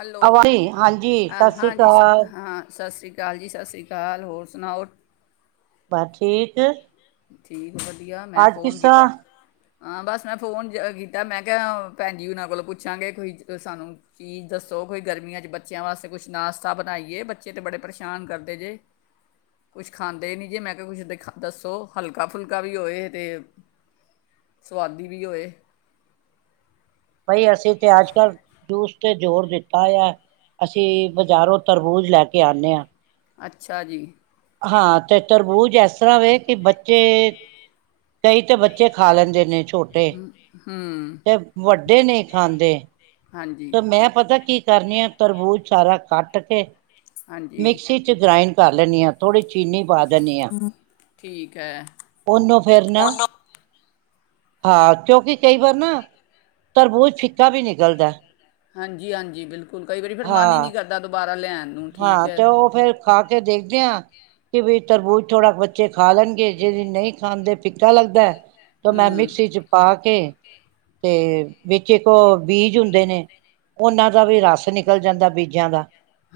Hello. ਆਵਾਜ਼ ਹਾਂਜੀ ਹਾਂ ਸਤਿ ਸ੍ਰੀ ਹਾਂਜੀ ਅਕਾਲ ਹਾਂ ਸਤਿ ਸ਼੍ਰੀ ਅਕਾਲ। ਸਤਿ੍ਰੀ ਅਕਾਲ ਜੀ, ਸਤਿ ਸ਼੍ਰੀ ਅਕਾਲ। ਹੋਰ ਸੁਣਾਓ ਠੀਕ ਠੀਕ ਵਧੀਆ। ਮੈਂ ਅੱਜ ਫ਼ੋਨ ਕਿਸ ਕੀਤਾ ਤਰ੍ਹਾਂ ਹਾਂ ਬਸ ਮੈਂ ਫੋਨ ਜ ਕੀਤਾ, ਮੈਂ ਕਿਹਾ ਭੈਣ ਜੀ ਉਹਨਾਂ ਕੋਲੋਂ ਪੁੱਛਾਂਗੇ। ਕੋਈ ਸਾਨੂੰ ਚੀਜ਼ ਦੱਸੋ ਕੋਈ ਗਰਮੀਆਂ 'ਚ ਬੱਚਿਆਂ ਵਾਸਤੇ ਕੁਛ ਨਾਸ਼ਤਾ ਬਣਾਈਏ, ਬੱਚੇ ਤਾਂ ਬੜੇ ਪਰੇਸ਼ਾਨ ਕਰਦੇ ਜੇ ਕੁਛ ਖਾਂਦੇ ਨਹੀਂ, ਜੇ ਮੈਂ ਕਿਹਾ ਕੁਛ ਦਿਖਾ ਦੱਸੋ। ਹਲਕਾ, ਫੁਲਕਾ ਵੀ ਹੋਏ ਤੇ ਸਆਦੀ ਵੀ ਹੋਏ। ਬਾਈ ਅਸੀ ਤੇ ਅੱਜ, ਕੱਲ੍ਹ ਜੋਸ ਤੇ ਜ਼ੋਰ ਦਿੱਤਾ ਯਾ, ਅਸੀਂ ਬਾਜ਼ਾਰੋਂ ਤਰਬੂਜ਼ ਲੈ ਕੇ ਆਉਂਦੇ ਹਾਂ। ਅੱਛਾ ਜੀ। ਹਾਂ ਤੇ ਤਰਬੂਜ ਇਸ ਤਰ੍ਹਾਂ ਵ ਕਿ ਬੱਚੇ ਕਈ ਤਾਂ ਬੱਚੇ ਖਾ ਲੈਂਦੇ ਨੇ ਛੋਟੇ ਹੂੰ ਤੇ ਵੱਡੇ ਨਹੀਂ ਖਾਂਦੇ ਹਾਂਜੀ ਤੇ ਮੈਂ ਪਤਾ ਕੀ ਕਰਨੀ ਆ ਤਰਬੂਜ ਸਾਰਾ ਕੱਟ ਕੇ ਹਾਂਜੀ ਮਿਕਸੀ ਚ ਗਰਾਇੰਡ ਕਰ ਲੈਣੀ ਆ ਥੋੜੀ ਚਿੰਨੀ ਪਾ ਦਨੀਆ ਠੀਕ ਹੈ। ਉਹਨੂੰ ਫਿਰ ਨਾ ਉਹਨੂੰ ਹਾਂ ਕਿਉਂਕਿ ਕਈ ਵਾਰ ਨਾ ਤਰਬੂਜ਼ ਫਿਕਾ ਵੀ ਨਿਕਲਦਾ ਹਾਂਜੀ, ਹਾਂਜੀ। ਬਿਲਕੁਲ ਕਈ ਵਾਰੀ ਫਿਰ ਮਨ ਹੀ ਹਾਂ ਨਹੀਂ ਕਰਦਾ ਦੁਬਾਰਾ ਲੈਣ ਨੂੰ ਠੀਕ ਹਾਂ ਹੈ ਤੇ ਉਹ ਫੇਰ ਖਾ ਕੇ ਦੇਖਦੇ ਹਾਂ। ਕਿ ਬ ਤਰਬੂਜ ਥੋੜਾ ਬੱਚੇ ਖਾ ਲੈਣਗੇ ਜਿ ਨਹੀਂ ਖਾਂਦੇ ਫਿੱਕਾ ਲੱਗਦਾ ਤੇ ਮੈਂ ਹੂੰ ਮਿਕਸੀ ਚ ਪਾ ਕੇ ਤੇ ਵਿੱਚ ਇੱਕ ਉਹ ਬੀਜ ਹੁੰਦੇ ਨੇ ਦਾ ਵੀ ਰਸ ਨਿਕਲ ਜਾਂਦਾ ਬੀਜਾਂ ਦਾ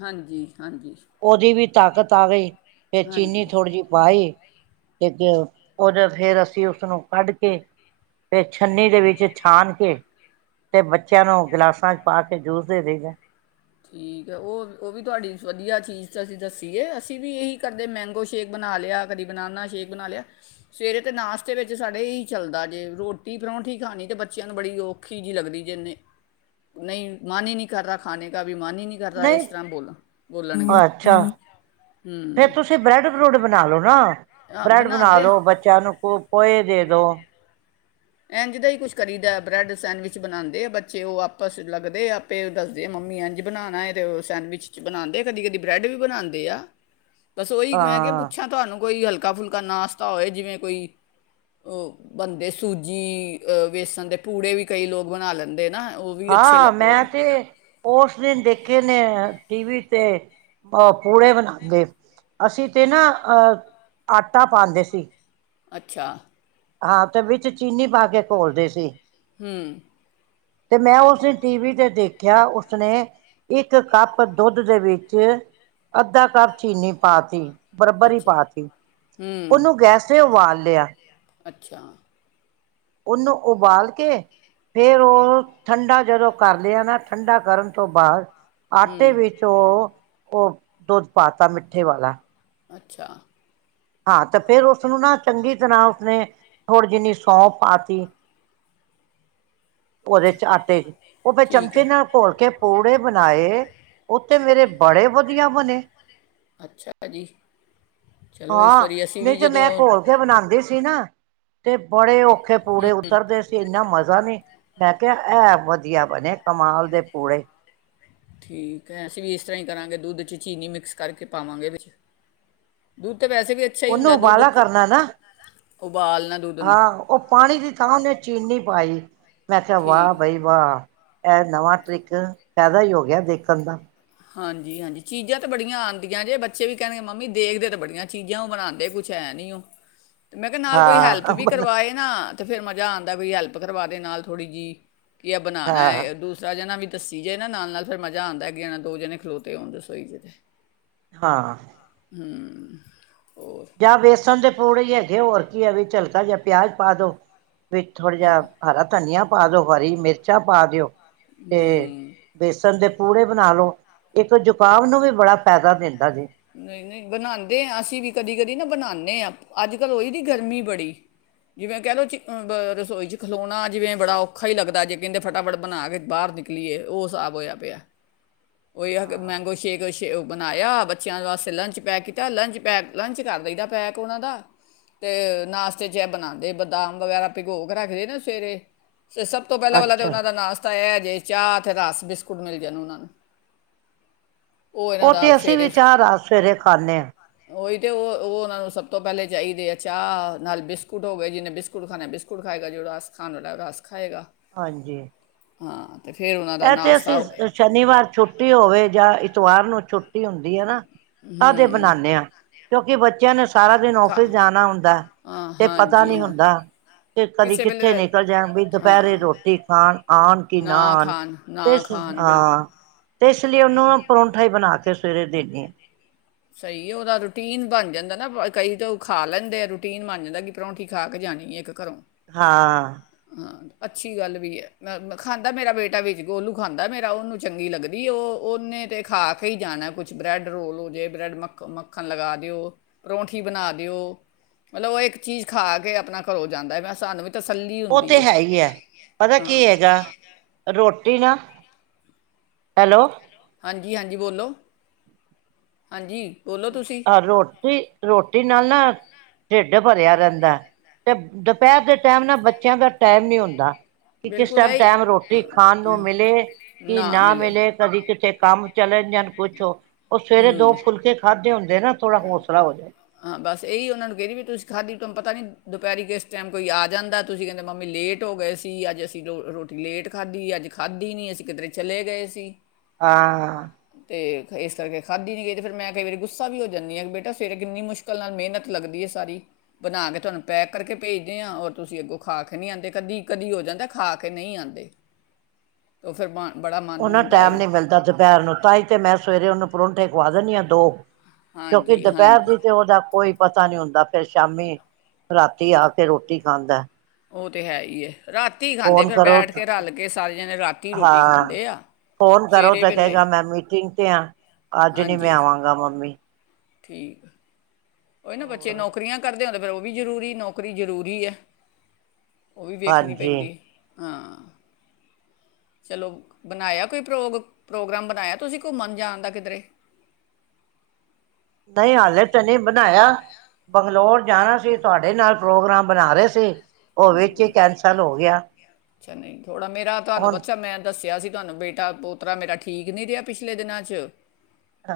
ਹਾਂਜੀ ਹਾਂਜੀ ਉਹਦੀ ਵੀ ਤਾਕਤ ਆ ਗਈ ਫਿਰ ਚਿੰਨੀ ਹਾਂਜੀ ਥੋੜੀ ਜਿਹੀ ਪਾਈ ਤੇ ਦੇ ਫਿਰ ਅਸੀਂ ਉਸਨੂੰ ਕੱਢ ਕੇ ਫਿਰ ਛੰਨੀ ਦੇ ਵਿੱਚ ਛਾਨ ਕੇ ਤੇ ਬੱਚਿਆਂ ਨੂੰ ਗਿਲਾਸਾਂ ਚ ਪਾ ਕੇ ਜੂਸ ਦੇ ਦੇਗਾ ਠੀਕ ਹੈ। ਉਹ ਉਹ ਵੀ ਤੁਹਾਡੀ ਵਧੀਆ ਚੀਜ਼ ਤਾਂ ਅਸੀਂ ਦੱਸੀਏ ਅਸੀਂ ਵੀ ਇਹੀ ਕਰਦੇ ਮੈਂਗੋ ਸ਼ੇਕ ਬਣਾ ਲਿਆ ਕਦੀ ਬਨਾਨਾ ਸ਼ੇਕ ਬਣਾ ਲਿਆ ਸਵੇਰੇ ਤਾਂ ਨਾਸ਼ਤੇ ਵਿੱਚ ਸਾਡੇ ਇਹੀ ਚੱਲਦਾ ਜੇ ਰੋਟੀ ਪਰੌਂਠੀ ਖਾਣੀ ਤਾਂ ਬੱਚਿਆਂ ਨੂੰ ਬੜੀ ਔਖੀ ਜਿਹੀ ਲੱਗਦੀ ਜੇਨੇ ਨਹੀਂ ਮਨ ਹੀ ਨਹੀਂ ਕਰ ਰਿਹਾ ਖਾਣੇ ਕਬੀ ਮਨ ਵੀ ਨਹੀਂ ਅੱਛਾ ਹੂੰ ਫਿਰ ਤੁਸੀਂ ਬਰੈਡ ਬਰੂਡ ਬਣਾ ਲੋ ਨਾ ਅ, ਬਰੈਡ ਬਣਾ ਬਣਾਉਂਦੇ ਦੋ ਬੱਚਿਆਂ ਨੂੰ ਕੋ ਖੋਏ ਦੇ ਦੋ ਇੰਝ ਦਾ ਹੀ ਕੁਛ ਕਰੀਦਾ ਬਰੈਡ ਸੈਂਡਵਿਚ ਬਣਾਉਂਦੇ ਆ ਬੱਚੇ ਉਹ ਆਪਸ ਲੱਗਦੇ ਆਪੇ ਦੱਸਦੇ ਮੰਮੀ ਇੰਝ ਬਣਾਉਣਾ ਹੈ ਤੇ ਸੈਂਡਵਿਚ ' ਬਣਾਉਂਦੇ ਕਦੀ ਕਦੀ ਬਰੈਡ ਵੀ ਬਣਾਉਂਦੇ ਆ ਬਸ ਉਹੀ ਮੈਂ ਕਿਹਾ ਹਾਂ ਪੁੱਛਾਂ ਤੁਹਾਨੂੰ ਕੋਈ ਹਲਕਾ ਹਲਕਾ ਫੁਲਕਾ ਨਾਸ਼ਤਾ ਹੋਏ ਜਿਵੇਂ ਕੋਈ ਉਹ ਬੰਦੇ ਸੂਜੀ ਅ ਵੇਸਣ ਦੇ ਪੂੜੇ ਵੀ ਕਈ ਲੋਕ ਬਣਾ ਲੈਂਦੇ ਨਾ ਉਹ ਵੀ ਅੱਛੇ ਹਾਂ ਲ- ਮੈਂ ਉਹ ਤੇ ਉਸ ਦਿਨ ਦੇਖ ਦੇਖੇ ਨੇ ਟੀਵੀ ਤੇ ਅਹ ਪੂੜੇ ਬਣਾਉਂਦੇ ਅਸੀਂ ਤੇ ਨਾ ਅਹ ਆਟਾ ਪਾਉਂਦੇ ਸੀ ਅੱਛਾ ਹਾਂ ਤੇ ਵਿੱਚ ਚੀਨੀ ਪਾ ਕੇ ਘੋਲਦੇ ਸੀ ਹਮ ਤੇ ਮੈਂ ਉਸਨੇ ਟੀਵੀ ਤੇ ਦੇਖਿਆ ਉਸਨੇ ਇੱਕ ਕੱਪ ਦੁੱਧ ਦੇ ਵਿੱਚ ਅੱਧਾ ਕੱਪ ਚੀਨੀ ਪਾਤੀ ਬਰਾਬਰ ਹੀ ਅੱਛਾ ਪਾਤੀ ਹੂੰ ਉਹਨੂੰ ਗੈਸ ਨੇ ਉਬਾਲ ਲਿਆ ਅੱਛਾ। ਉਹਨੂੰ ਉਬਾਲ ਕੇ, ਫੇਰ ਉਹ ਠੰਡਾ ਜਦੋਂ ਕਰ ਲਿਆ ਨਾ, ਠੰਡਾ ਕਰਨ ਤੋਂ ਬਾਅਦ ਆਟੇ ਹੂੰ ਵਿੱਚ, ਉਹ ਉਹ ਦੁੱਧ ਪਾ ਤਾ, ਮਿੱਠੇ ਵਾਲਾ। ਅੱਛਾ। ਹਾਂ ਤੇ ਫਿਰ ਉਸਨੂੰ ਨਾ, ਚੰਗੀ ਤਰ੍ਹਾਂ ਉਸਨੇ ਥੋੜ੍ਹੀ ਜਿਹੀ ਸੌਂਫ ਪਾਤੀ। ਉਹਦੇ ਅੱਛਾ ਚ ਆਟੇ ਚ, ਉਹ ਫੇ ਠੀਕ ਚਮਚੇ ਹੈ ਨਾਲ ਘੋਲ ਕੇ ਪੂੜੇ ਬਣਾਏ। ਹ ਉੱਥੇ ਮੇਰੇ ਬੜੇ ਵਧੀਆ ਬਣੇ, ਅੱਛਾ ਜੀ ਚਲੋ ਇਸ ਹਾਂ, ਵਾਰੀ ਅਸੀਂ ਨਹੀਂ ਵੀ ਤੇ ਮੈਂ ਜਦੋਂ ਘੋਲ ਕੇ ਬਣਾਉਂਦੀ ਸੀ ਨਾ ਤੇ ਬੜੇ ਔਖੇ ਪੂੜੇ ਉਤਰਦੇ ਸੀ, ਇੰਨਾ ਮਜ਼ਾ ਨਹੀਂ ਮੈਂ ਕਿਹਾ, ਇਹ ਵਧੀਆ ਬਣੇ ਕਮਾਲ ਦੇ ਪੂੜੇ। ਠੀਕ ਹੈ, ਅਸੀਂ ਵੀ ਇਸ ਤਰ੍ਹਾਂ ਹੀ ਕਰਾਂਗੇ, ਦੁੱਧ 'ਚ ਚੀਨੀ ਮਿਕਸ ਕਰਕੇ ਪਾਵਾਂਗੇ। ਵਿੱਚ ਦੁੱਧ ਤਾਂ ਵੈਸੇ ਵੀ ਅੱਛਾ ਹੀ ਉਹਨੂੰ ਹੁੰਦਾ ਦੁੱਧ ਉਬਾਲਾ ਕ- ਕਰਨਾ ਨਾ, ਉਬਾਲਣਾ ਦੁੱਧ ਨੂੰ ਹਾਂ ਉਹ ਪਾਣੀ ਦੀ ਥਾਂ ਉਹਨੇ ਚੀਨੀ ਪਾਈ। [unintelligible] ਮੈਂ ਕਿਹਾ ਵਾਹ, ਠੀਕ ਬਈ ਵਾਹ, ਇਹ ਨਵਾਂ ਟ੍ਰਿਕ ਫੈਦਾ ਹੀ ਹੋ ਗਿਆ, ਦੇਖਣ ਦਾ। ਹਾਂਜੀ -ਹਾਂਜੀ, ਚੀਜ਼ਾਂ ਤੇ ਬੜੀਆਂ ਆਉਂਦੀਆਂ, ਜੇ ਬੱਚੇ ਵੀ ਕਹਿੰਦੇ, ਮੰਮੀ ਦੇਖਦੇ ਤਾਂ ਬੜੀਆਂ ਚੀਜ਼ਾਂ ਉਹ ਬਣਾਉਂਦੇ ਕੁਛ ਹੈ ਨੀ। ਉਹ ਤੇ ਮੈਂ ਕਿਹਾ ਨਾਲ ਕੋਈ ਹੈਲਪ ਵੀ ਹਾਂ ਕਰਵਾਏ ਨਾ, ਤੇ ਫੇਰ ਮਜਾ ਆਉਂਦਾ ਕੋਈ ਹੈਲਪ ਭਰਵਾ ਦੇ ਨਾਲ ਥੋੜ੍ਹੀ ਜਿਹੀ ਕੀ ਇਹ ਬਨਾਨਾ ਹਾਂ ਐ, ਦੂਸਰਾ ਜਨਾ ਵੀ ਤਾਂਸੀ ਜੇ ਨਾ ਨਾਲ ਫ਼ਿਰ ਮਜ਼ਾਉਂਦਾ ਹੈ ਗ ਦਾ [inaudible] ਦੋ ਜਣੇ ਖਲੋਤੇ ਹੋਣ, ਰਸੋਈ ਜਤੇ ਹਾਂ। ਹੂੰ। ਜਾਂ ਵੇਸਣ ਦੇ ਥੋੜੇ ਹੀ ਹੈਗੇ, ਹੋਰ ਕੀ ਹੈ, ਵਿੱਚ ਹਲਕਾ ਜਾਂ ਪਿਆਜ ਪਾ ਦੋ। ਵਿੱਚ ਥੋੜਾ ਜਿਹਾ ਹਰਾ ਧਨੀਆ। ਪਾ ਦੋ, ਹਰੀ ਮਿਰਚਾਂ ਪਾ ਦਿਓ। ਤੇ ਹੂੰ ਬੇਸਣ ਦੇ ਪੂੜੇ ਬਣਾ ਲਓ, ਇੱਕ ਜ਼ੁਕਾਮ ਨੂੰ ਵੀ ਬੜਾ ਫਾਇਦਾ ਦਿੰਦਾ ਜੇ। ਨਹੀਂ, ਨਹੀਂ ਬਨਾਂਦੇ ਹਾਂ, ਹਾਂ ਅਸੀਂ ਵੀ ਕਦੀ ਕਦੀ ਨਾ ਬਣਾਉਦੇ ਹਾਂ। ਅੱਜ -ਕੱਲ੍ਹ ਹੋਈ ਦੀ ਗਰਮੀ ਬੜੀ, ਜਿਵੇਂ ਕਹਿ ਲਓ ਚ ਰਸੋਈ 'ਚ ਖਲੋਣਾ ਜਿਵੇਂ ਬੜਾ ਔਖਾ ਹੀ ਲੱਗਦਾ ਜੇ, ਕਹਿੰਦੇ ਫਟਾਫਟ ਬਣਾ ਕੇ ਬਾਹਰ ਨਿਕਲੀਏ, ਉਹ ਹਿਸਾਬ ਹੋਇਆ ਪਿਆ। ਹੋਇਆ ਕੇ ਹਾਂ ਮੈਂਗੋ ਸ਼ੇਕ [unintelligible] ਉਹ ਬਣਾਇਆ, ਬ ਬੱਚਿਆਂ ਵਾਸਤੇ ਲੰਚ ਪੈਕ ਕੀਤਾ। ਲੰਚ ਪੈਕ ਲੰਚ ਕਰ ਦਈਦਾ ਪੈਕ ਉਹਨਾਂ ਦਾ, ਤੇ ਨਾਸ਼ਤੇ ਚ ਇਹ ਬਣਾਦੇ, ਬਦਾਮ ਵਗੈਰਾ ਭਿਗੋ ਕੇ ਰੱਖਦੇ ਨਾ ਸਵੇਰੇ। ਸਭ ਤੋਂ ਪਹਿਲਾਂ ਵਾਲਾ ਤੇ, ਅੱਛਾ ਉਹਨਾਂ ਦਾ ਨਾਸਤਾ ਇਹ ਜੇ ਚਾਹ, ਅਤੇ ਦਸ ਬਿਸਕੁਟ ਮਿਲ ਜਾਣ, ਉਹਨਾਂ ਨੂੰ। ਉਹ ਇਹਨਾਂ ਦਾ ਸਵੇਰੇ ਰਸ ਸਵੇਰੇ ਖਾਂਨੇ ਆ। ਉਹੀ ਤੇ ਉਹ ਉਹਨਾਂ ਨੂੰ ਸਭ ਤੋਂ ਪਹਿਲੇ ਚਾਹੀਦੇ ਆ ਚਾਹ ਨਾਲ ਬਿਸਕੁਟ ਹੋ ਗਏ ਜਿਹਨੇ ਬਿਸਕੁਟ ਖਾਣਾ ਬਿਸਕੁਟ ਖਾਏਗਾ, ਜੋ ਰਸ ਖਾਣ ਵਾਲਾ ਰਸ ਖਾਏਗਾ। ਹਾਂਜੀ। ਹਾਂ। ਤੇ ਫਿਰ ਉਹਨਾਂ ਦਾ ਇਥੇ ਨਾਸ਼ਤਾ ਅਸੀਂ ਉਹ- ਸ਼ਨੀਵਾਰ ਛੁੱਟੀ ਹੋਵੇ ਜਾਂ ਇਤਵਾਰ ਨੂੰ ਛੁੱਟ ਹੁੰਦੀ ਆ ਨਾ, ਤਦ ਇਹ ਬਣਾਨੇ ਆ। ਕਿਉਂਕਿ ਬੱਚਿਆਂ ਨੇ ਸਾਰਾ ਦਿਨ ਆਫਿਸ ਘਾ- ਜਾਣਾ ਹੁੰਦਾ ਹਾਂ ਤੇ, ਪਤਾ ਹਾਂਜੀ ਨਹੀਂ ਹਾਂ ਹੁੰਦਾ, ਕਿ ਕਦੀ ਕਿਸੇ ਕਿੱਥੇ ਵੇਲੇ ਨਿਕਲ ਜਾ ਵੀ ਦੁਪਹਿਰੇ ਹਾਂ ਰੋਟੀ ਖਾਣ ਆਣ ਕਿ ਨਾ ਆਣ। ਖਾਣ ਤੇ ਨਾ ਖਾਣ ਬਿਲਕੁਲ ਹਾਂ ਤੇ ਇਸ ਲਈ ਉਹਨੂੰ ਪਰੌਂਠਾ ਬਣਾ ਕੇ ਸਵੇਰੇ ਦੇਨੀ ਆ। ਸਹੀ ਹੈ ਉਹਦਾ ਰੂਟੀਨ ਬਣ ਜਾਂਦਾ ਨਾ। ਕਈ ਤਾਂ ਉਹ ਖਾ ਲੈਂਦੇ ਆ ਰੂਟੀਨ ਬਣ ਜਾਂਦਾ ਕਿ ਪਰੌਂਠੀ ਖਾ ਕੇ ਜਾਣੀ ਇੱਕ ਘਰੋਂ। ਹਾਂ। ਹਾਂ, ਅੱਛੀ ਗੱਲ ਵੀ ਹੈ। ਮੈਂ ਖਾਂਦਾ ਮੇਰਾ ਬੇਟਾ ਵਿੱਚ ਗੋਲੂ ਖਾਂਦਾ ਮੇਰਾ ਉਹਨੂੰ ਚੰਗੀ ਲੱਗਦੀ ਏ ਉਹ ਉਹਨੇ ਤਾਂ ਖਾ ਕੇ ਹੀ ਜਾਣਾ ਕੁਛ ਬਰੈਡ ਰੋਲ ਹੋਗੇ ਬ੍ਰੈਡ ਮੱਖ ਮੱਖਣ ਲਗਾ ਦਿਓ, ਪਰੌਂਠੀ ਬਣਾ ਦਿਓ, ਮਤਲਬ ਉਹ ਇੱਕ ਚੀਜ਼ ਖਾ ਕੇ ਆਪਣਾ ਘਰੋਂ ਜਾਂਦਾ ਹੈਗਾ ਸਾਨੂੰ ਵੀ ਤਸੱਲੀ ਉਹ ਹੁੰਦੀ ਤੇ ਹੈ ਹੀ ਐ ਪਤਾ ਹਾਂ ਕੀ ਹੈਗਾ ਰੋ ਟੀ ਨਾ ਹੈਲੋ। ਹਾਂਜੀ-ਹਾਂਜੀ ਬੋਲੋ, ਹਾਂਜੀ। ਬੋਲੋ ਤੁਸੀਂ ਰੋਟੀ ਰੋਟੀ ਨਾਲ ਨਾ ਢਿੱਡ ਭਰਿਆ ਰਹਿੰਦਾ ਤੇ ਦੁਪਹਿਰ ਦੇ ਟਾਈਮ ਨਾਲ ਬੱਚਿਆਂ ਦਾ ਟਾਈਮ ਨਹੀਂ ਹੁੰਦਾ। ਕਿ ਕਿਸ ਬਿਲਕੁਲ ਟਾਈਮ ਇਹ ਟਾਈਮ ਹੀ- ਰੋਟੀ ਹਾਂ, ਖਾਣ ਨੂੰ ਹਾਂ, ਮਿਲੇ, ਕਿ ਨਾ ਮਿਲੇ ਕਦੀ ਕਿਤੇ ਕੰਮ ਚਲੇ ਜਾਣ ਕੁਛ ਉਹ ਸਵੇਰੇ ਦੋ ਹੂੰ ਫੁਲਕੇ ਹੁੰਦੇ ਨਾ ਥੋੜਾ ਹੌਸਲਾ ਹੋ ਜਾਏ ਹਾਂ ਬਸ ਇਹੀ ਉਹਨਾਂ ਨੂੰ ਕਹਿਦੀ ਵੀ ਤੁਸੀਂ ਖਾਧੀ ਤੁਹਾਨੂੰ ਪਤਾ ਨਹੀਂ ਦੁਪਹਿਰੀ ਕਿਸ ਟਾਈਮ ਕੋਈ ਆ ਜਾਂਦਾ ਤੁਸੀਂ ਕਹਿੰਦੇ ਮੰਮੀ ਲੇਟ ਹੋ ਗਏ ਸੀ ਅੱਜ ਅਸੀਂ ਰੋਟੀ ਲੇਟ ਖਾਧੀ, ਅੱਜ ਖਾਧੀ ਨੀ ਅਸੀਂ ਕਿਧਰੇ ਚਲੇ ਗਏ ਸੀ। ਹਾਂ ਤੇ ਇਸ ਕਰਕੇ ਖਾਧੀ ਨ ਗਈ ਤੇ ਫਿਰ ਮੈਂ ਕਈ ਵਾਰੀ ਗੁੱਸਾ ਵੀ ਹੋ ਜਾਨੀ ਆ ਵਿਬਬੇਟਾ ਸਵੇਰੇ ਕਿੰਨੀ ਮੁਸ਼ਕਲ ਨਾਲ ਮਿਹਨਤ ਲੱਗਦੀ ਹੈ ਸਾਰੀ, ਬਣਾ ਕੇ ਤੁਹਾਨੂੰ ਪੈਕ ਕਰਕੇ ਭੇਜਦੇ ਹਾਂ ਔਰ ਤੁਸੀਂ ਅੱਗੋਂ ਖਾ ਕੇ ਨਹੀਂ ਆਉਂਦੇ ਕਦੀ-ਕਦੀ ਹੋ ਜਾਂਦਾ ਖਾ ਕੇ ਨਹੀਂ ਆਦੇ। ਉਹ ਫਿਰ ਬਣ ਉਹਨਾ ਟਾਈਮ ਨੀ ਮਿਲਦਾ ਦੁਪਹਿਰ ਨੂੰ ਤਾਂ ਹੀ ਤੇ ਮੈਂ ਸਵੇਰੇ ਉਹਨੂੰ ਪਰੌਂ ਠੇ ਖਵਾ ਦਿੰਨੀ ਆ ਦੋ। ਕਿਉਂਕਿ ਹਾਂਜੀ ਦੁਪਹਿਰ ਹਾਂਜੀ ਦੀ ਤੇ ਉਹਦਾ ਕੋਈ ਪਤਾ ਨੀ ਹੁੰਦਾ ਫੇਰ ਸ਼ਾਮੀ, ਰਾਤੀ ਆ ਕੇ ਰੋਟੀ ਖਾਂਦਾ। ਉਹ ਤਾਂ ਹੈ ਹੀ ਹੈ। ਰਾਤੀ ਖਾਂਦੇ ਫੋਨ ਫਿਰ ਕਰੋ ਬੈਠ ਕੇ ਰਲ ਕੇ ਸਾਰੇ ਜਣੇ ਰਾਤੀ ਰੋਟੀ ਹਾਂ ਖਾਂਦੇ ਆ ਫੋਨ ਕਰੋ ਸਵੇਰੇ ਤੇ ਵੇਲੇ ਕਹਿਗਾ ਮੈਂ ਮੀਟਿੰਗ ਤੇ ਆ ਅੱਜ ਨੀ ਮੈਂ ਹਾਂਜੀ ਆਵਾਂਗਾ ਮੰਮੀ ਠੀਕ ਉਹ ਨਾ ਬੱਚੇ ਹੋਰ ਨੌਕਰੀਆਂ ਕਰਦੇ ਹੁੰਦੇ ਫਿਰ ਉਹ ਵੀ ਜ਼ਰੂਰੀ ਨੌਕਰੀ ਜ਼ਰੂਰੀ ਹੈ ਉਹ ਵੀ ਵੇਖਣੀ ਹਾਂਜੀ ਪੈਂਦੀ ਹਾਂ ਚਲੋ ਬਣਾਇਆ ਕੋਈ ਪ੍ਰ ਪ੍ਰੋਗਰਾਮ ਬਣਾਇਆ ਤੁਸੀਂ ਘੁੰਮਣ ਜਾਣ ਦਾ ਕਿਧਰੇ ਨਹੀਂ ਹਾਲੇ ਤੇ ਨਹੀਂ ਬਣਾਇਆ ਬੰਗਲੋੌਰ ਜਾਣਾ ਸੀ ਤੁਹਾਡੇ ਨਾਲ ਪ੍ਰੋਗਰਾਮ ਬਣਾ ਰਹੇ ਸੀ ਉਹ ਵਿੱਚ ਹੀ ਕੈਂਸਲ ਹੋ ਗਿਆ ਅੱਛਾ ਨਹੀਂ ਥੋੜਾ ਮੇਰਾ ਤੁਹਾਨੂੰ ਹੁਣ ਬੱਚਾ ਮੈਂ ਦੱਸਿਆ ਸੀ ਤੁਹਾਨੂੰ ਬੇਟਾ ਪੋਤਰਾ ਮੇਰਾ ਠੀਕ ਨੀ ਰਿਹਾ ਪਿਛਲੇ ਦਿਨਾਂ ਚ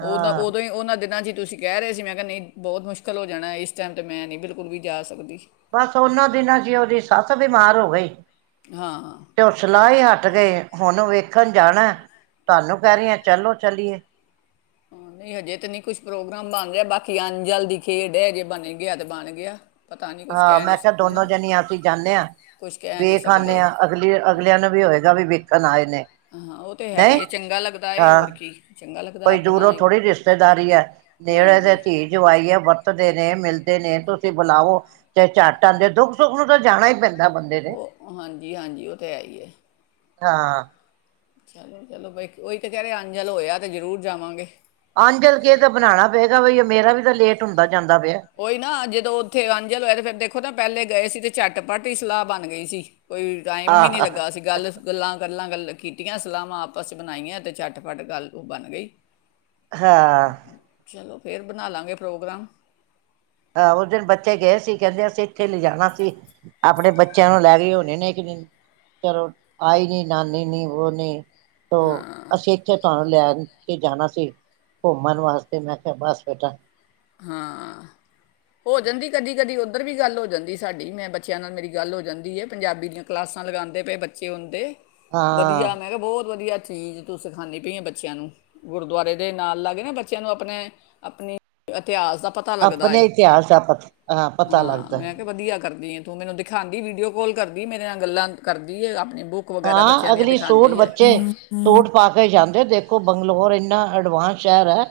ਉਹਦਾ ਉਦੋਂ ਹੀ ਉਹਨਾਂ ਦਿਨਾਂ ਚ ਤੁਸੀਂ ਕਹਿ ਰਹੇ ਸੀ ਮੈਂ ਕਿਹਾ ਨਹੀਂ ਬਹੁਤ ਮੁਸ਼ਕਿਲ ਹੋ ਜਾਣਾ ਇਸ ਟਾਈਮ ਤੇ ਮੈਂ ਨੀ ਬਿਲਕੁਲ ਵੀ ਜਾ ਸਕਦੀ ਬਸ ਉਹਨਾਂ ਦਿਨਾਂ ਸੀ ਉਹਦੀ ਸੱਸ ਬਿਮਾਰ ਹੋ ਗਈ ਹਾਂ [unintelligible] ਕੱਟ ਗਏ ਹੁਣ ਵੇਖਣ ਜਾਣਾ ਤੁਹਾਨੂੰ ਕਹਿ ਰਹੀ ਆ ਚਲੋ ਚਲੀਏ ਹੂੰ ਨਹੀਂ ਹਜੇ ਤੇ ਨਹੀਂ ਕੁਛ ਪ੍ਰੋਗਰਾਮ ਬਣ ਰਿਹਾ ਬਾਕੀ ਅਨ ਜਲ ਦੀ ਖੇਡ ਜੇ ਬਣ ਗਿਆ ਤੇ ਬਣ ਗਿਆ ਪਤਾ ਨਹੀਂ ਕੁਛ ਹਾਂ ਕਹਿ ਮੈਂ ਨਹੀਂ ਸ- ਕਿਹਾ ਦੋਨੋ ਹਨਾ ਜਨੀਆਂ ਅਸੀਂ ਜਾਂਦੇ ਹਾਂ ਕੁਛ ਕਹਿ ਨਹੀਂ ਵੇਖ ਆਣੇ ਸਕਦੇ ਹਾਂ ਅਗਲੀ ਅਗਲਿਆਂ ਨੂੰ ਵੀ ਹੋਏਗਾ ਵੀ ਵੇਖ ਪਹਿਲਾਂ ਆਏ ਨੇ ਹਾਂ ਉਹ ਤੇ ਹੈ ਨਹੀਂ ਹੀ ਆ ਚੰਗਾ ਲੱਗਦਾ ਹਾਂ ਹੋਰ ਕੀ ਚੰਗਾ ਲੱਗਦਾ ਕੋਈ ਆਪਣਾ ਦੂਰੋਂ ਹੀ। ਥੋੜ੍ਹੀ ਰਿਸ਼ਤੇਦਾਰੀ ਹੈ ਨੇੜੇ ਤੇ ਹਾਂਜੀ ਧੀ ਜਵਾਈ ਹੈ ਉੱਦੇ ਨੇ ਮਿਲਦੇ ਨੇ ਤੁਸੀਂ ਬੁਲਾਵੋ ਚਾਹੇ ਚੱਟ ਆਂਦੇ ਦੁੱਖ ਸੁੱਖ ਨੂੰ ਤਾਂ ਜਾਣਾ ਹੀ ਪੈਂਦਾ ਬੰਦੇ ਨੇ ਉਹ ਹਾਂਜੀ ਹਾਂਜੀ ਉਹ ਤੇ ਹੈ ਹੀ। ਹਾਂ। ਚਲੋ ਚਲੋ ਬ ਉਹੀ ਤਾਂ ਕਹਿ ਰਹੇ ਅਣ ਜਲ ਹੋਇਆ ਤੇ ਜ਼ਰੂਰ ਜਾਵਾਂਗੇ। ਅਨਜਲ ਕਿਸੇ ਦਾ ਤਾਂ ਬਣਾਣਾ ਪਏਗਾ ਬਈ ਮੇਰਾ ਵੀ ਤਾਂ ਲੇਟ ਹੁੰਦਾ। ਜਾਂਦਾ ਪਿਆ ਉਹੀ ਨਾ ਜਦੋਂ ਉੱਥੇ ਅਣ ਜਲ ਹੋਇਆ ਤੇ ਫੇਰ ਦੇਖੋ ਨਾ ਪਹਿਲੇ ਗਏ ਸੀ ਤੇ ਝਟਪੱਟ ਹੀ ਸਲਾਹ ਬਣ ਗਈ ਸੀ। ਕੋਈ ਟਾਈਮ ਵੀ ਨੀ ਆਹ ਲੱਗਾ ਸੀ ਗੱਲ ਗੱਲਾਂ ਗੱਲਾਂ ਕੀਤੀਆਂ ਸਲਾਹਾਂ ਆਪਸ ਚ ਬਣਾਈਆਂ ਤੇ ਝੱਟ ਫੱਟ ਗੱਲ ਉਹ ਬਣ ਗਈ। ਹਾਂ। ਚਲੋ ਫਿਰ ਬਣਾ ਲਾਂਗੇ ਪ੍ਰੋਗਰਾਮ। ਆਹ ਉਸ ਦਿਨ ਬੱਚੇ ਗਏ ਸੀ ਕਹਿੰਦੇ ਅਸੀਂ ਇੱਥੇ ਲਿਜਾਣਾ ਸੀ ਆਪਣੇ ਬੱਚਿਆਂ ਨੂੰ ਲੈਗੇ ਹੋਣੇ ਨੇ ਕਿਉਂਕਿ ਚਲੋ ਆਈ ਨੀ ਨਾਨੀ ਨੀ ਬੋ ਨੀ ਤੋਂ ਅਸੀਂ ਇੱਥੇ ਤੁਹਾਨੂੰ ਲੈ ਕੇ ਜਾਣਾ ਸੀ ਘੁੰਮਣ ਵਾਸਤੇ ਮੈਂ ਕਿਹਾ ਬੱਸ ਬੇਟਾ। ਹਾਂ। ਹੋ ਜਾਂਦੀ ਕਦੀ ਕਦੀ ਉਦਰ ਉੱਧਰ ਵੀ ਗੱਲ ਹੋ ਜਾਂਦੀ ਸਾਡੀ ਮੈਂ ਬੱਚਿਆਂ ਨਾਲ ਮੇਰੀ ਗੱਲ ਹੋ ਜਾਂਦੀ ਹੈ ਪੰਜਾਬੀ ਦੀਆਂ ਕਲਾਸਾਂ ਲਗਾਦੇ ਪਏ ਬੱਚੇ ਹੁਣ ਤੇ। ਹਾਂ ਵਧੀਆ ਮੈਂ ਕਿਹਾ ਬਹੁਤ ਵਧੀਆ। ਚੀਜ਼ ਤੂੰ ਸਿਖਾਦੀ ਪਈ ਹੈ ਬੱਚਿਆਂ ਨੂੰ ਗੁਰਦੁਆਰੇ ਦੇ ਨਾਲ ਲੱਗੇ ਨਾ ਬੱਚਿਆਂ ਨੂੰ ਆਪਣੇ ਆਪਣੀ ਅੱਛਾ। ਇਤਿਹਾਸ ਦਾ ਪਤਾ ਲੱਗਦਾ ਆਪਣੇ ਇਤਿਹਾਸ ਦਾ ਪਤ ਪਤਾ ਹਾਂ ਲੱਗਦਾ ਮੈਂ ਕੇ ਵਧੀਆ ਕਰਨੀ ਆ। ਤੂੰ ਮੈਨੂੰ ਦਿਖਾਦੀ ਵੀਡੀਓ ਕੋਲ ਕਰਦੀ ਮੇਰੇ ਨਾਲ ਗੱਲਾਂ ਕਰਦੀ ਹੈ ਆਪ ਹਾਂ ਅਗਲੀ ਸੂਟ ਬੱਚੇ ਸੂਟ ਪਾ ਕੇ ਜਾਂਦੇ ਦੇਖੋ ਬੰਗਲੋਰ ਇੰਨਾ ਐਡਵਾਂਸ ਸਹਿਰ ਐ।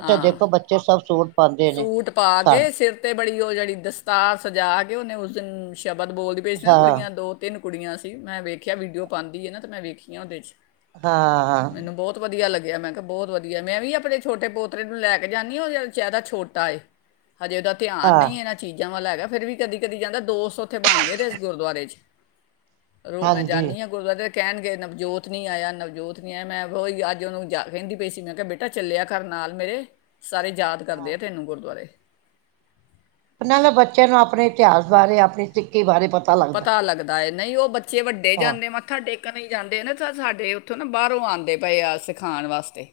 ਹਾਂ ਨੇ ਸੂਟ ਪਾ ਸਾ ਕੇ ਸਿਰ ਤੇ ਬੜੀ ਉਹ ਜਿਹੜੀ ਦਸਤਾਰ ਸਜਾ ਕੇ ਉਹਨੇ ਉਸ [unintelligible] ਸ਼ਬਦ ਬੋਲਦੀ ਪਈ ਸੀ ਨਾ ਹਾਂ ਕੁੜੀਆਂ ਦੋ ਤਿੰਨ ਕੁੜੀਆਂ ਸੀ ਮੈਂ ਵੇਖਿਆ ਵੀਡੀਓ ਪਾਦੀ ਹੈ ਨਾ ਅਤੇ ਮੈਂ ਵੇਖੀਆਂ ਉਹਦੇ 'ਚ ਹਾਂ ਮੈਨੂੰ ਬਹੁਤ ਵਧੀਆ ਲੱਗ ਮੈਂ ਕਿਹਾ ਬਹੁਤ ਵਧੀਆ ਮੈਂ ਵੀ ਆਪਣੇ ਛੋਟੇ ਪੋਤ ਨੂੰ ਲੈ ਕੇ ਜਾਂਦੀ ਆ ਉਹ ਜ਼ਾਦਾ ਛੋਟਾ ਏ। ਹਜੇ ਉਹਦਾ ਧਿਆਨ ਹਾਂ ਨਹੀਂ ਇਹਨਾਂ ਚੀਜ਼ਾਂ ਹੈਗਾ ਫ਼ਿਰ ਵੀ ਕਦੀ ਕਦੀ ਜਾਂਦਾ ਦੋਸਤ ਉੱਥੇ ਬਣ ਗਏ ਤੇ ਇਸ ਗੁਰਦੁਆਰੇ ਚ ਰੋ ਕੇ ਹਾਂਜੀ ਜਾਨੀ ਆ ਗੁਰਦੁਆਰੇ ਕਹਿਣਗੇ ਨਵਜੋਤ ਨੀ ਆਇਆ ਨਵਜੋਤ ਨੀ ਆਇਆ ਮੈਂ ਉਹੀ ਅੱਜ ਉਹਨੂੰ ਜਾ ਕਹਿੰਦੀ ਪਈ ਸੀ ਮੈਂ ਕਿਹਾ ਬੇਟਾ ਚੱਲਿਆ ਕਰ ਨਾਲ ਮੇਰੇ, ਸਾਰੇ ਯਾਦ ਹਾਂ ਕਰਦੇ ਆ ਤੈਨੂੰ ਗੁਰਦੁਆਰੇ। ਨਾਲ ਬੱਚਿਆਂ ਨੂੰ ਆਪਣੇ ਇਤਿਹਾਸ ਬਾਰੇ ਆਪਣੀ ਪਤਾ ਲੱਗਦਾ ਐ ਨਹੀਂ ਉਹ ਬੱਚੇ ਵੱਡੇ ਹਾਂ ਜਾਂਦੇ ਮੱਥਾ ਟੇਕ ਨ ਜਾਂਦੇ ਨਾ ਤਾਂ ਸਾਡੇ ਉੱਥੋਂ ਨਾ ਬਾਹਰੋਂ ਆਦੇ ਪਏ ਆ ਸਿਖਾਣ ਵਾਸਤੇ।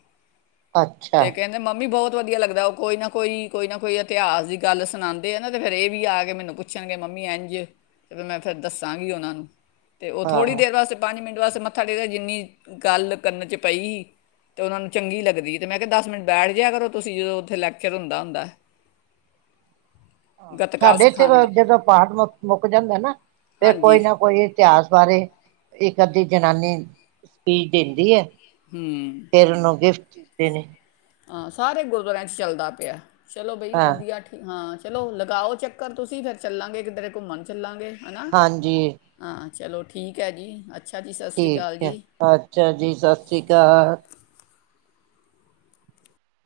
ਅੱਛਾ ਤੇ ਕਹਿੰਦੇ ਮੰਮੀ ਬਹੁਤ ਬਹੁਤ ਵਧੀਆ ਲੱਗਦਾ ਉਹ ਕੋਈ ਨਾ ਕੋਈ'ਕੋਈ ਨਾ ਕੋਈ ਇਤਿਹਾਸ ਦੀ ਗੱਲ ਸੁਣਾਦੇ ਆ ਨਾ ਤੇ ਫਰ ਇਹ ਵੀ ਆ ਕੇ ਮੈਨੂੰ ਪੁੱਛਣਗੇ ਮੰਮੀ ਇੰਝ ਤੇ ਮੈਂ ਫਿਰ ਦੱਸਾਂਗੀ ਉਹਨਾ ਨੂੰ। ਤੇ ਉਹ ਥੋੜ੍ਹੀ ਹਾਂ ਦੇਰ ਵਾਸ ਪੰਜ ਮਿੰਟ ਬਸ ਮੱਥਾ ਟੇਕ ਕੇ ਜਿੰਨੀ ਗੱਲ ਕੰਨ ਚ ਪਈ ਤੇ ਉਹਨਾ ਨੂੰ ਚੰਗੀ ਲੱਗਦੀ ਹੈ। ਤੇ ਮੈਂ ਕਿਹਾ ਦਸ ਮਿੰਟ ਬੈਠ ਜਿਆ ਕਰੋ ਤੁਸੀਂ ਜਦੋਂ ਉਥੇ ਲੈਕਚਰ ਹੁੰਦਾ ਹੁੰਦਾ। ਗਤਕਾ ਸਾਡੇ ਇਥੇ ਸਿਖਾਉਂਦੇ ਜਦੋਂ-ਜਦੋਂ ਪਾਠ ਮੁਕ ਮੁੱਕ ਜਾਂਦਾ ਨਾ ਫੇਰ ਹਾਂਜੀ ਕੋਈ ਨਾ ਕੋਈ ਇਤਿਹਾਸ ਬਾਰੇ ਇੱਕ ਕਦੀ ਜਨਾਨੀ ਸਪੀਚ ਦਿੰਦੀ ਹੈ। ਹੂੰ ਫਿਰ ਉਹਨੂੰ ਗਿਫਟ ਕੀਤੇ ਨੇ। ਹਾਂ, ਸਾਰੇ ਗੁਰਦੁਆਰਿਆਂ ਚ ਚੱਲਦਾ ਪਿਆ। ਚਲੋ ਬਈ ਹਾਂ ਵਧੀਆ ਠੀ ਹਾਂ। ਚਲੋ ਲਗਾਓ ਚੱਕਰ ਤੁਸੀਂ ਫਿਰ ਚੱਲਾਂਗੇ ਕਿੱਧਰੇ ਘੁੰਮਣ ਚੱਲਾਂਗੇ। ਹਨਾ ਹਾਂਜੀ। ਹਾਂ ਚਲੋ ਠੀਕ ਹੈ ਜੀ ਅੱ ਠੀਕ ਹੈ, ਅੱਛਾ ਜੀ ਸਸ ਰੀ ਕਾਲ।